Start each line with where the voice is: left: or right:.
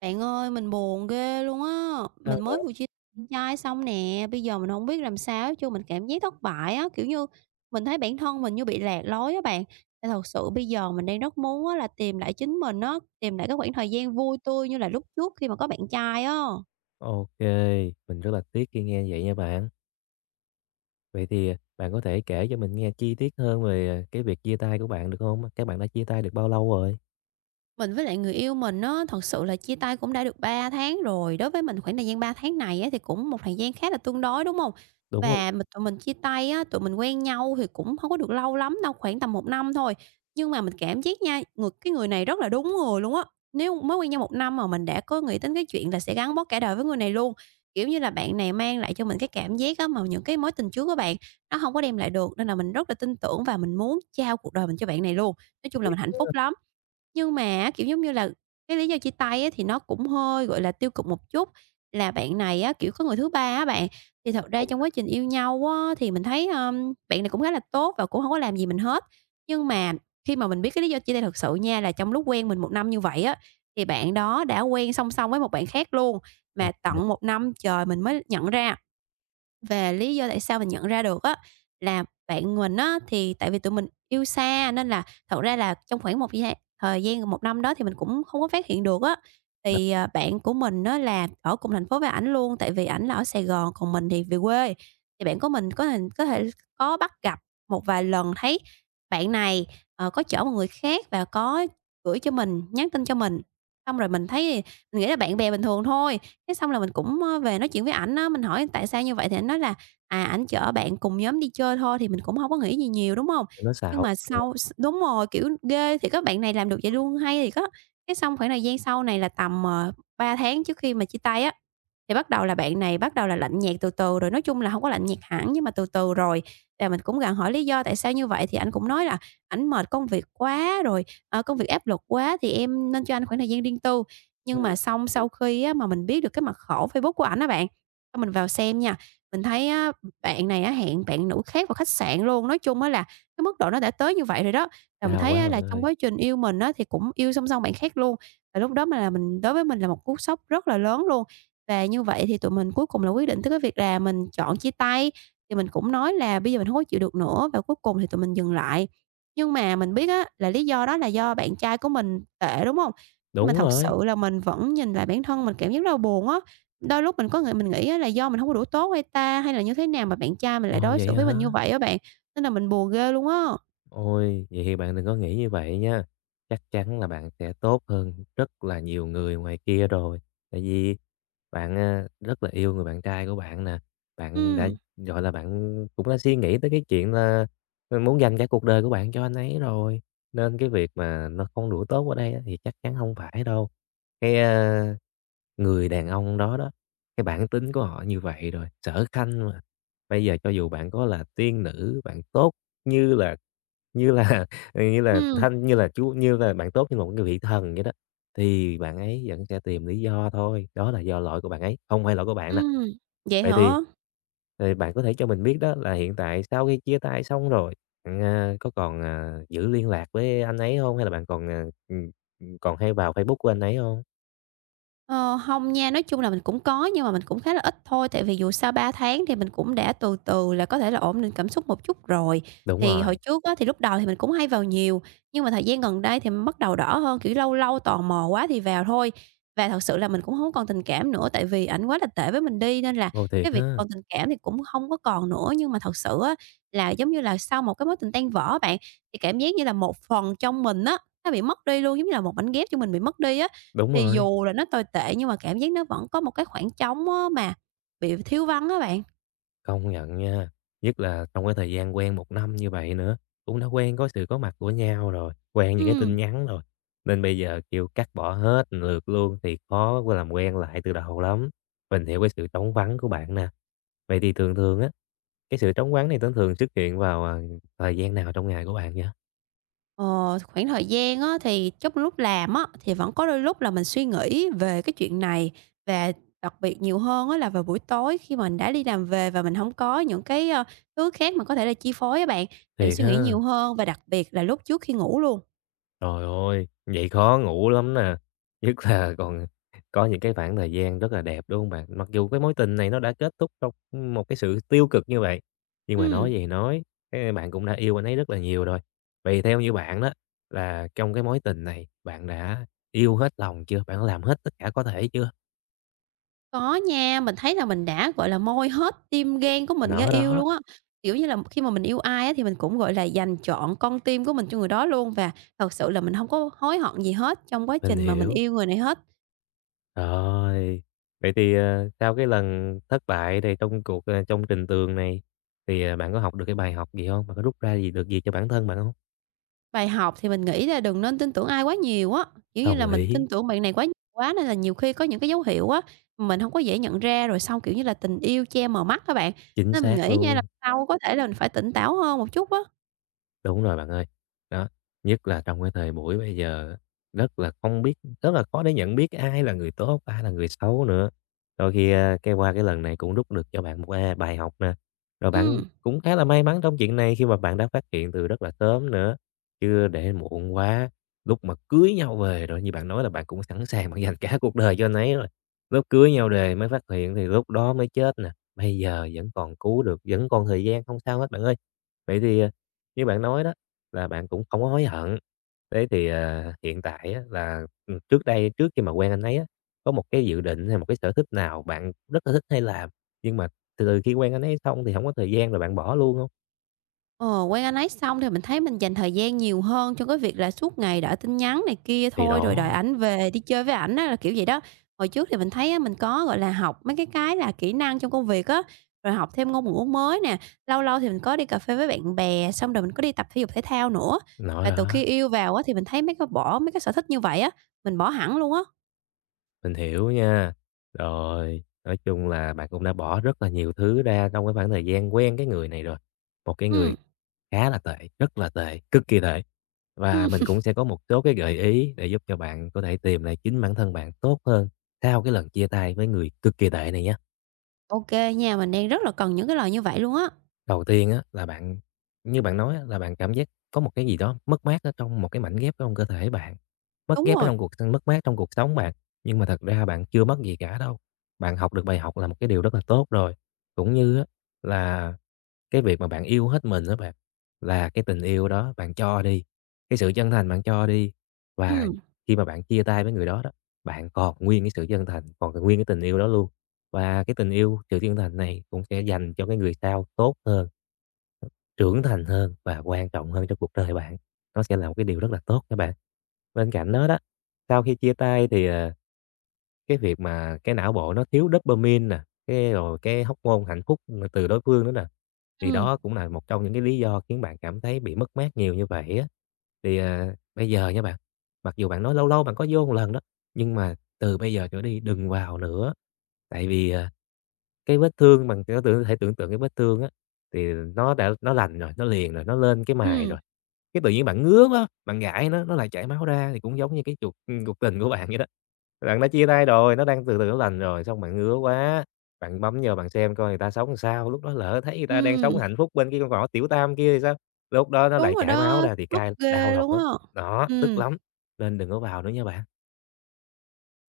right: Bạn ơi, mình buồn ghê luôn á,
left: Sao
right: mình
left: vậy?
right: mới vừa chia tay bạn trai xong nè, bây giờ mình không biết làm sao hết trơn, mình cảm giác thất bại á, kiểu như, mình thấy bản thân mình như bị lạc lối á bạn. Nên thật sự bây giờ mình đang rất muốn á là tìm lại chính mình á, tìm lại cái khoảng thời gian vui tươi như là lúc trước khi mà có bạn trai á.
left: Ô, mình rất là tiếc khi nghe vậy nha bạn. Vậy thì, bạn có thể kể cho mình nghe chi tiết hơn về, cái việc chia tay của bạn được không? Các bạn đã chia tay được bao lâu rồi?
right: Mình với lại người yêu mình á, thật sự là chia tay cũng đã được 3 tháng rồi, đối với mình khoảng thời gian 3 tháng này á, thì cũng một thời gian khá là tương đối, đúng không?
left: Đúng rồi,
right: Và tụi mình chia tay á, tụi mình quen nhau thì cũng không có được lâu lắm đâu, khoảng tầm một năm thôi, nhưng mà mình cảm giác nha, cái người này rất là đúng người luôn á. Nếu mới quen nhau một năm mà mình đã có nghĩ đến cái chuyện là sẽ gắn bó cả đời với người này luôn, kiểu như là, bạn này mang lại cho mình cái cảm giác á, mà những cái mối tình trước của bạn, nó không có đem lại được, nên là mình rất là tin tưởng và mình muốn trao cuộc đời mình cho bạn này luôn. Nói chung là
left: thiệt,
right: mình hạnh phúc lắm. Nhưng mà á, kiểu, giống như là, cái lý do chia tay á thì nó cũng hơi, gọi là, tiêu cực một chút, là bạn này á, kiểu, có người thứ ba á bạn, thì thật ra
left: đau
right: trong
left: quá,
right: quá trình yêu nhau á thì mình thấy, bạn này cũng khá là tốt và cũng không có làm gì mình hết. Nhưng mà khi mà mình biết cái lý do chia tay thật sự nha, là trong lúc quen mình một năm như vậy á, thì bạn đó đã quen song song với một bạn khác luôn,
left: rồi
right: mà
left: mình
right: tận
left: hiểu,
right: một năm trời mình mới nhận ra. Về lý do tại sao mình nhận ra được á, là bạn mình á, thì tại vì tụi mình yêu xa nên là thật ra là trong khoảng một gia thời gian một năm đó thì mình cũng không có phát hiện được á.
left: đầu
right: Thì, bạn của mình nó là ở cùng thành phố với ảnh luôn, tại vì ảnh là ở Sài Gòn, còn mình thì về quê. Thì bạn của mình có thể có bắt gặp một vài lần thấy bạn này, có chở một người khác và có gửi cho mình, nhắn tin cho mình. Xong rồi mình thấy mình nghĩ là bạn bè bình thường thôi, thế xong là mình cũng, ơ, về nói chuyện với ảnh á, mình hỏi tại sao như vậy thì ảnh nói là, à, ảnh chở bạn cùng nhóm đi chơi thôi, thì mình cũng không có nghĩ gì nhiều, đúng không?
left: nó
right: Nhưng
left: xạo
right: mà
left: kìa.
right: sau s đúng rồi, kiểu, ghê thì các bạn này làm được vậy luôn, hay thì có, cái xong khoảng thời gian sau này là tầm, 3 tháng trước khi mà chia tay á, thì bắt đầu là bạn này bắt đầu là lạnh nhạt từ từ rồi, nói chung là không có lạnh nhạt hẳn nhưng mà từ từ rồi. Và mình cũng gặng hỏi lý do tại sao như vậy thì anh cũng nói là ảnh mệt công việc quá rồi, công việc áp lực quá thì em nên cho anh khoảng thời gian riêng tư. Nhưng
left: Ừm,
right: mà xong sau khi á, mà mình biết được cái mật khẩu Facebook của ảnh á bạn, xong mình vào xem nha, mình thấy á, bạn này á, hẹn bạn nữ khác vào khách sạn luôn. Nói chung á là cái mức độ nó đã tới như vậy rồi đó, và mình
left: đau
right: thấy
left: quá
right: á,
left: bạn
right: là trong
left: ơi.
right: quá trình yêu mình á, thì cũng yêu song song bạn khác luôn. Và lúc đó mà là mình đối với mình là một cú sốc rất là lớn luôn. Và như vậy thì tụi mình cuối cùng là quyết định tới cái việc là mình chọn chia tay, thì mình cũng nói là bây giờ mình không có chịu được nữa và cuối cùng thì tụi mình dừng lại. Nhưng mà mình biết á, là lý do đó là do bạn trai của mình tệ, đúng không? Nhưng mà
left: Đúng
right: thật
left: rồi,
right: sự là mình vẫn nhìn lại bản thân mình cảm giác rất là buồn á. Đôi lúc mình có nghĩ mình nghĩ á là do mình hông có đủ tốt hay ta, hay là như thế nào mà bạn trai mình lại
left: ồ,
right: đối
left: vậy
right: xử với mình như
left: hả?
right: vậy á bạn, nên là mình buồn ghê luôn á.
left: Ôi, vậy thì bạn đừng có nghĩ như vậy nha. Chắc chắn là bạn sẽ tốt hơn rất là nhiều người ngoài kia rồi. Tại vì bạn à, rất là yêu người bạn trai của bạn nè. Bạn đã
right: Ừm,
left: gọi là bạn cũng đã suy nghĩ tới cái chuyện là muốn dành cả cuộc đời của bạn cho anh ấy rồi. Nên cái việc mà nó không đủ tốt ở đây á, thì chắc chắn không phải đâu. Cái à, người đàn ông đó đó, cái bản tính của họ như vậy rồi, sở khanh mà. Bây giờ cho dù bạn có là tiên nữ, bạn tốt như là như là, như là
right: ừm,
left: thanh như là chú như là bạn tốt như là một cái vị thần vậy đó, thì bạn ấy vẫn sẽ tìm lý do thôi, đó là do lỗi của bạn ấy, không phải lỗi của bạn nè.
right: ừm. Vậy
left: Vậy thì
right: hả?
left: bạn có thể cho mình biết đó là hiện tại sau khi chia tay xong rồi, bạn, có còn, giữ liên lạc với anh ấy không? Hay là bạn còn, còn hay vào Facebook của anh ấy không?
right: Ờ, hông nha, nói chung là mình cũng có nhưng mà mình cũng khá là ít thôi, tại vì dù sao 3 tháng thì mình cũng đã từ từ là có thể là ổn định cảm xúc một chút rồi.
left: Đúng
right: Thì hồi
left: rồi,
right: trước á, thì lúc đầu thì mình cũng hay vào nhiều, nhưng mà thời gian gần đây thì mình bắt đầu đỡ hơn, kiểu, lâu lâu tò mò quá thì vào thôi. Và thật sự là mình cũng không còn tình cảm nữa, tại vì ảnh quá là tệ với mình đi nên là
left: vô thiệt
right: cái việc
left: ha,
right: còn tình cảm thì cũng không có còn nữa. Nhưng mà thật sự á, là giống như là sau một cái mối tình tan vỡ bạn, thì cảm giác như là một phần trong mình á, nó bị mất đi luôn, giống như là một mảnh ghép cho mình bị mất đi á.
left: đúng
right: Thì
left: rồi.
right: dù là nó tồi tệ nhưng mà cảm giác nó vẫn có một cái khoảng trống á mà bị thiếu vắng á bạn.
left: Công nhận nha, nhất là trong cái thời gian quen một năm như vậy nữa, cũng đã quen có sự có mặt của nhau rồi, quen những cái tin
right: Ừm.
left: nhắn rồi, nên bây giờ kêu cắt bỏ hết lượt luôn thì khó có làm quen lại từ đầu lắm. Mình hiểu cái sự trống vắng của bạn nè. Vậy thì thường thường á, cái sự trống vắng này thường thường xuất hiện vào, thời gian nào trong ngày của bạn nhỉ?
right: Ờ, khoảng thời gian á thì trong lúc làm á, thì vẫn có đôi lúc là mình suy nghĩ về cái chuyện này và đặc biệt nhiều hơn á là vào buổi tối khi mình đã đi làm về và mình không có những cái, ơ, thứ khác mà có thể là chi phối á bạn, thì mình
left: Thiệt
right: suy nghĩ
left: ha!
right: nhiều hơn và đặc biệt là lúc trước khi ngủ luôn.
left: Trời ơi, vậy khó ngủ lắm nè, nhất là còn có những cái khoảng thời gian rất là đẹp, đúng không bạn? Mặc dù cái mối tình này nó đã kết thúc trong một cái sự tiêu cực như vậy, nhưng mà nói
right: Ừm.
left: gì nói, cái bạn cũng đã yêu anh ấy rất là nhiều rồi. Vậy theo như bạn đó, là trong cái mối tình này, bạn đã yêu hết lòng chưa? Bạn đã làm hết tất cả có thể chưa?
right: Có nha, mình thấy là mình đã, gọi là, moi hết tim gan của mình ra
left: Nó
right: yêu
left: đó,
right: luôn á. Kiểu như là, khi mà mình yêu ai á thì mình cũng, gọi là, dành trọn con tim của mình cho người đó luôn và thật sự là mình không có hối hận gì hết trong quá
left: mình
right: trình mà mình
left: hiểu.
right: yêu người này hết.
left: Rồi, vậy thì, sau cái lần thất bại này trong cuộc, trong trình tường này, thì, bạn có học được cái bài học gì không? Bạn có rút ra gì được gì cho bản thân bạn không?
right: Bài học thì mình nghĩ là đừng nên tin tưởng ai quá nhiều á, kiểu như
left: Đồng
right: là, mình
left: ý,
right: tin tưởng bạn này quá nhiều quá nên là nhiều khi có những cái dấu hiệu á, mình không có dễ nhận ra rồi xong, kiểu như là, tình yêu che mờ mắt các bạn.
left: chính
right: Nên mình
left: xác
right: nghĩ nha là
left: luôn.
right: sau có thể là mình phải tỉnh táo hơn một chút á.
left: Đúng rồi bạn ơi. Đó, nhất là trong cái thời buổi bây giờ rất là không biết rất là khó để nhận biết ai là người tốt, ai là người xấu nữa. Đôi khi, cái qua cái lần này cũng rút được cho bạn một, bài học nè, rồi bạn
right: Ừ.
left: cũng khá là may mắn trong chuyện này khi mà bạn đã phát hiện từ rất là sớm nữa, chứ để muộn quá, lúc mà cưới nhau về rồi như bạn nói là bạn cũng sẵn sàng bạn dành cả cuộc đời cho anh ấy rồi, lúc cưới nhau về mới phát hiện thì lúc đó mới chết nè, bây giờ vẫn còn cứu được, vẫn còn thời gian, không sao hết bạn ơi. Vậy thì, như bạn nói đó, là bạn cũng không có hối hận. Thế thì, hiện tại á là, trước đây, trước khi mà quen anh ấy á, có một cái dự định hay một cái sở thích nào bạn rất là thích hay làm, nhưng mà từ từ khi quen anh ấy xong thì không có thời gian rồi bạn bỏ luôn không?
right: Ờ, quen anh ấy xong thì mình thấy mình dành thời gian nhiều hơn cho cái việc là suốt ngày đợi tin nhắn này kia
left: Thì
right: thôi, rồi đợi
left: đó,
right: ảnh về đi chơi với ảnh á, là kiểu vậy đó. Hồi trước thì mình thấy á, mình có, gọi là, học mấy cái là kỹ năng trong công việc á, rồi học thêm ngôn ngữ mới nè, lâu lâu thì mình có đi cà phê với bạn bè, xong rồi mình có đi tập thể dục thể thao nữa.
left: nói
right: Và từ
left: đó,
right: khi yêu vào á, thì mình thấy mấy cái bỏ mấy cái sở thích như vậy á, mình bỏ hẳn luôn á.
left: mình hiểu nha. Rồi, nói chung là bạn cũng đã bỏ rất là nhiều thứ ra trong cái khoảng thời gian quen cái người này rồi, một cái người
right: Ừm,
left: khá là tệ, rất là tệ, cực kỳ tệ. Và mình
right: ừm,
left: cũng sẽ có một số cái gợi ý để giúp cho bạn có thể tìm lại chính bản thân bạn tốt hơn sau cái lần chia tay với người cực kỳ tệ này nhé.
right: ô nha, mình đang rất là cần những cái lời như vậy luôn á.
left: Đầu tiên á, là bạn như bạn nói á, là bạn cảm giác có một cái gì đó mất mát ở trong một cái mảnh ghép trong cơ thể bạn, mất
right: Đúng
left: ghép ở
right: rồi,
left: trong cuộc mất mát trong cuộc sống bạn, nhưng mà thật ra bạn chưa mất gì cả đâu. Bạn học được bài học là một cái điều rất là tốt rồi, cũng như á là cái việc mà bạn yêu hết mình đó bạn, là cái tình yêu đó bạn cho đi, cái sự chân thành bạn cho đi, và
right: ừm,
left: khi mà bạn chia tay với người đó đó, bạn còn nguyên cái sự chân thành, còn cái- nguyên cái tình yêu đó luôn. Và cái tình yêu, sự chân thành này cũng sẽ dành cho cái người sau tốt hơn, trưởng thành hơn và quan trọng hơn trong cuộc đời bạn. Nó sẽ là một cái điều rất là tốt các bạn. Bên cạnh đó đó, sau khi chia tay thì, cái việc mà cái não bộ nó thiếu dopamine nè, cái rồi cái hormone hạnh phúc từ đối phương nữa nè, thì
right: ừm,
left: đó cũng là một trong những cái lý do khiến bạn cảm thấy bị mất mát nhiều như vậy á. Thì, bây giờ nha bạn, mặc dù bạn nói lâu lâu bạn có vô một lần đó, nhưng mà từ bây giờ trở đi đừng vào nữa, tại vì, cái vết thương bằng tưởng tượng thể tưởng tượng cái vết thương á, thì nó đã nó lành rồi, nó liền rồi, nó lên cái mài
right: ừm,
left: rồi. Cái tự nhiên bạn ngứa quá, bạn gãi nó lại chảy máu ra thì cũng giống như cái cuộc, cuộc tình của bạn vậy đó. Bạn đã chia tay rồi, nó đang từ từ nó lành rồi, xong bạn ngứa quá, bạn bấm vào bạn xem coi người ta sống làm sao, lúc đó lỡ thấy người ta đang sống
right: ừm.
left: hạnh phúc bên cái con ngõ tiểu tam kia thì sao? Lúc đó nó
right: Đúng
left: lại
right: rồi
left: chảy máu
right: đó,
left: ra thì
right: tức
left: cay, đau
right: ghê
left: lòng
right: luôn á.
left: lắm, đó, tức
right: Ừm,
left: lắm, nên đừng có vào nữa nha bạn.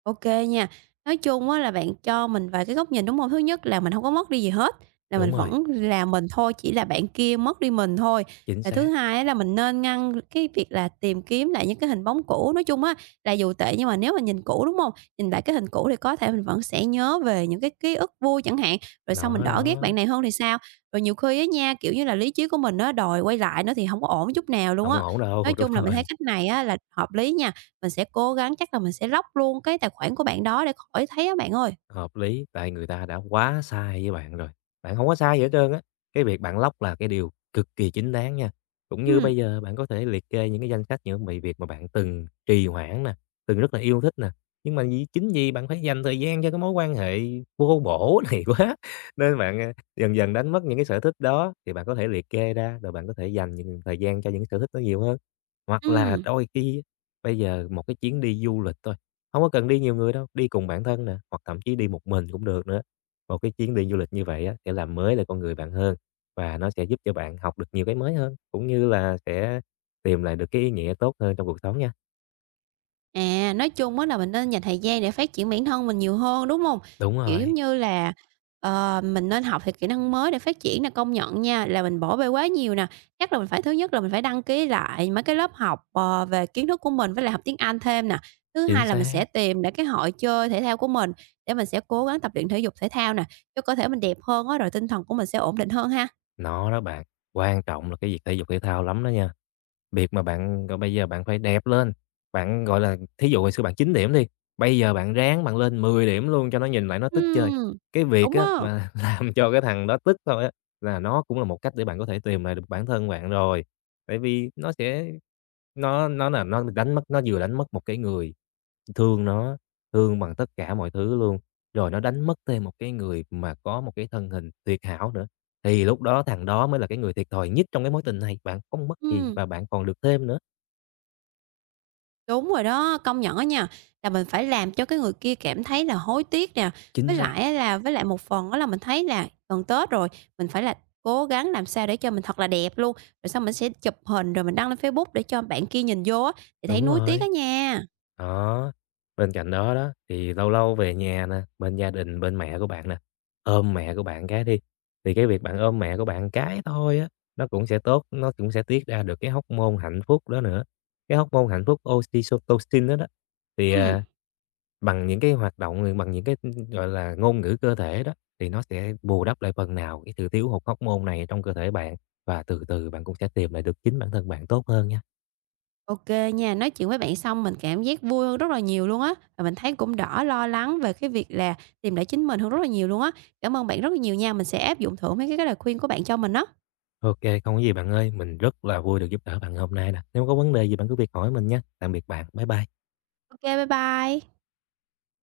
right: OK nha. Nói chung á là bạn cho mình vài cái góc nhìn, đúng không? Thứ nhất là mình không có mất đi gì hết, là
left: Đúng
right: mình
left: rồi,
right: vẫn là mình thôi, chỉ là bạn kia mất đi mình thôi.
left: chính
right: Và thứ
left: xác,
right: hai á là mình nên ngăn cái việc là tìm kiếm lại những cái hình bóng cũ. Nói chung á là dù tệ nhưng mà nếu mà nhìn cũ, đúng không? Nhìn lại cái hình cũ thì có thể mình vẫn sẽ nhớ về những cái ký ức vui chẳng hạn, rồi sau mình
left: nó
right: đỡ ghét
left: đó,
right: bạn này hơn thì sao? Rồi nhiều khi á nha, kiểu như là, lý trí của mình nó đòi quay lại nó thì không có ổn chút nào luôn
left: không
right: á.
left: ổn
right: Nói
left: đâu, đúng
right: chung là mình thấy
left: rồi.
right: cách này á là hợp lý nha. Mình sẽ cố gắng chắc là mình sẽ lock luôn cái tài khoản của bạn đó để khỏi thấy á bạn ơi.
left: Hợp lý, tại người ta đã quá sai với bạn rồi. Bạn không có sai gì hết trơn á. Cái việc bạn lóc là cái điều cực kỳ chính đáng nha. Cũng như
right: Ừm,
left: bây giờ bạn có thể liệt kê những cái danh sách những bài việc mà bạn từng trì hoãn nè, từng rất là yêu thích nè, nhưng mà vì chính vì bạn phải dành thời gian cho cái mối quan hệ vô bổ này quá, nên bạn, dần dần đánh mất những cái sở thích đó, thì bạn có thể liệt kê ra, rồi bạn có thể dành những thời gian cho những sở thích nó nhiều hơn. Hoặc là
right: ừm.
left: đôi khi bây giờ một cái chuyến đi du lịch thôi, không có cần đi nhiều người đâu, đi cùng bản thân nè, hoặc thậm chí đi một mình cũng được nữa. Một cái chuyến đi du lịch như vậy á, sẽ làm mới lại con người bạn hơn, và nó sẽ giúp cho bạn học được nhiều cái mới hơn, cũng như là sẽ tìm lại được cái ý nghĩa tốt hơn trong cuộc sống nha.
right: À, nói chung á là mình nên dành thời gian để phát triển bản thân mình nhiều hơn, đúng hông?
left: Đúng
right: Kiểu,
left: rồi,
right: giống như là, ờ, mình nên học thêm kỹ năng mới để phát triển nè, công nhận nha, là mình bỏ bê quá nhiều nè. Chắc là mình phải thứ nhất là mình phải đăng ký lại mấy cái lớp học, về kiến thức của mình với lại học tiếng Anh thêm nè. Thứ
left: chính
right: hai là mình
left: xác.
right: sẽ tìm lại cái hội chơi thể thao của mình để mình sẽ cố gắng tập luyện thể dục thể thao nè, cho cơ thể mình đẹp hơn á, rồi tinh thần của mình sẽ ổn định hơn ha.
left: Nó đó bạn, quan trọng là cái việc thể dục thể thao lắm đó nha. Việc mà bạn, gọi, bây giờ bạn phải đẹp lên, bạn, gọi là, thí dụ hồi xưa bạn 9 điểm đi, bây giờ bạn ráng bạn lên 10 điểm luôn cho nó nhìn lại nó tức chơi.
right: Ừm,
left: Cái việc
right: đúng
left: á
right: á,
left: mà làm cho cái thằng đó tức thôi á, là nó cũng là một cách để bạn có thể tìm lại được bản thân bạn rồi. Tại vì nó sẽ nó là nó đánh mất nó vừa đánh mất một cái người, thương nó, thương bằng tất cả mọi thứ luôn, rồi nó đánh mất thêm một cái người mà có một cái thân hình tuyệt hảo nữa, thì lúc đó thằng đó mới là cái người thiệt thòi nhất trong cái mối tình này, bạn không mất gì
right: ừm,
left: và bạn còn được thêm nữa.
right: đúng rồi đó, công nhận á nha, là mình phải làm cho cái người kia cảm thấy là hối tiếc nè,
left: Chính
right: với
left: xác.
right: lại á là với lại một phần á là mình thấy là gần Tết rồi, mình phải là cố gắng làm sao để cho mình thật là đẹp luôn, rồi xong mình sẽ chụp hình rồi mình đăng lên Facebook để cho bạn kia nhìn vô á, thì thấy
left: Đúng
right: nuối tiếc
left: rồi,
right: á nha.
left: đó. Bên cạnh đó đó, thì lâu lâu về nhà nè, bên gia đình, bên mẹ của bạn nè, ôm mẹ của bạn cái đi, thì cái việc bạn ôm mẹ của bạn cái thôi á, nó cũng sẽ tốt, nó cũng sẽ tiết ra được cái hóc môn hạnh phúc đó nữa. Cái hóc môn hạnh phúc oxytocin đó đó. Thì,
right: Ừm,
left: bằng những cái hoạt động, bằng những cái, gọi là, ngôn ngữ cơ thể đó, thì nó sẽ bù đắp lại phần nào cái sự thiếu hụt hormone này trong cơ thể bạn, và từ từ bạn cũng sẽ tìm lại được chính bản thân bạn tốt hơn nha.
right: ok nha, nói chuyện với bạn xong mình cảm giác vui hơn rất là nhiều luôn á, và mình thấy cũng đỡ lo lắng về cái việc là tìm lại chính mình hơn rất là nhiều luôn á. Cảm ơn bạn rất là nhiều nha, mình sẽ áp dụng thử mấy cái lời khuyên của bạn cho mình á.
left: OK không có gì bạn ơi, mình rất là vui được giúp đỡ bạn hôm nay nè. Nếu có vấn đề gì bạn cứ việc hỏi mình nha. Tạm biệt bạn, bye bye.
right: OK, bye bye.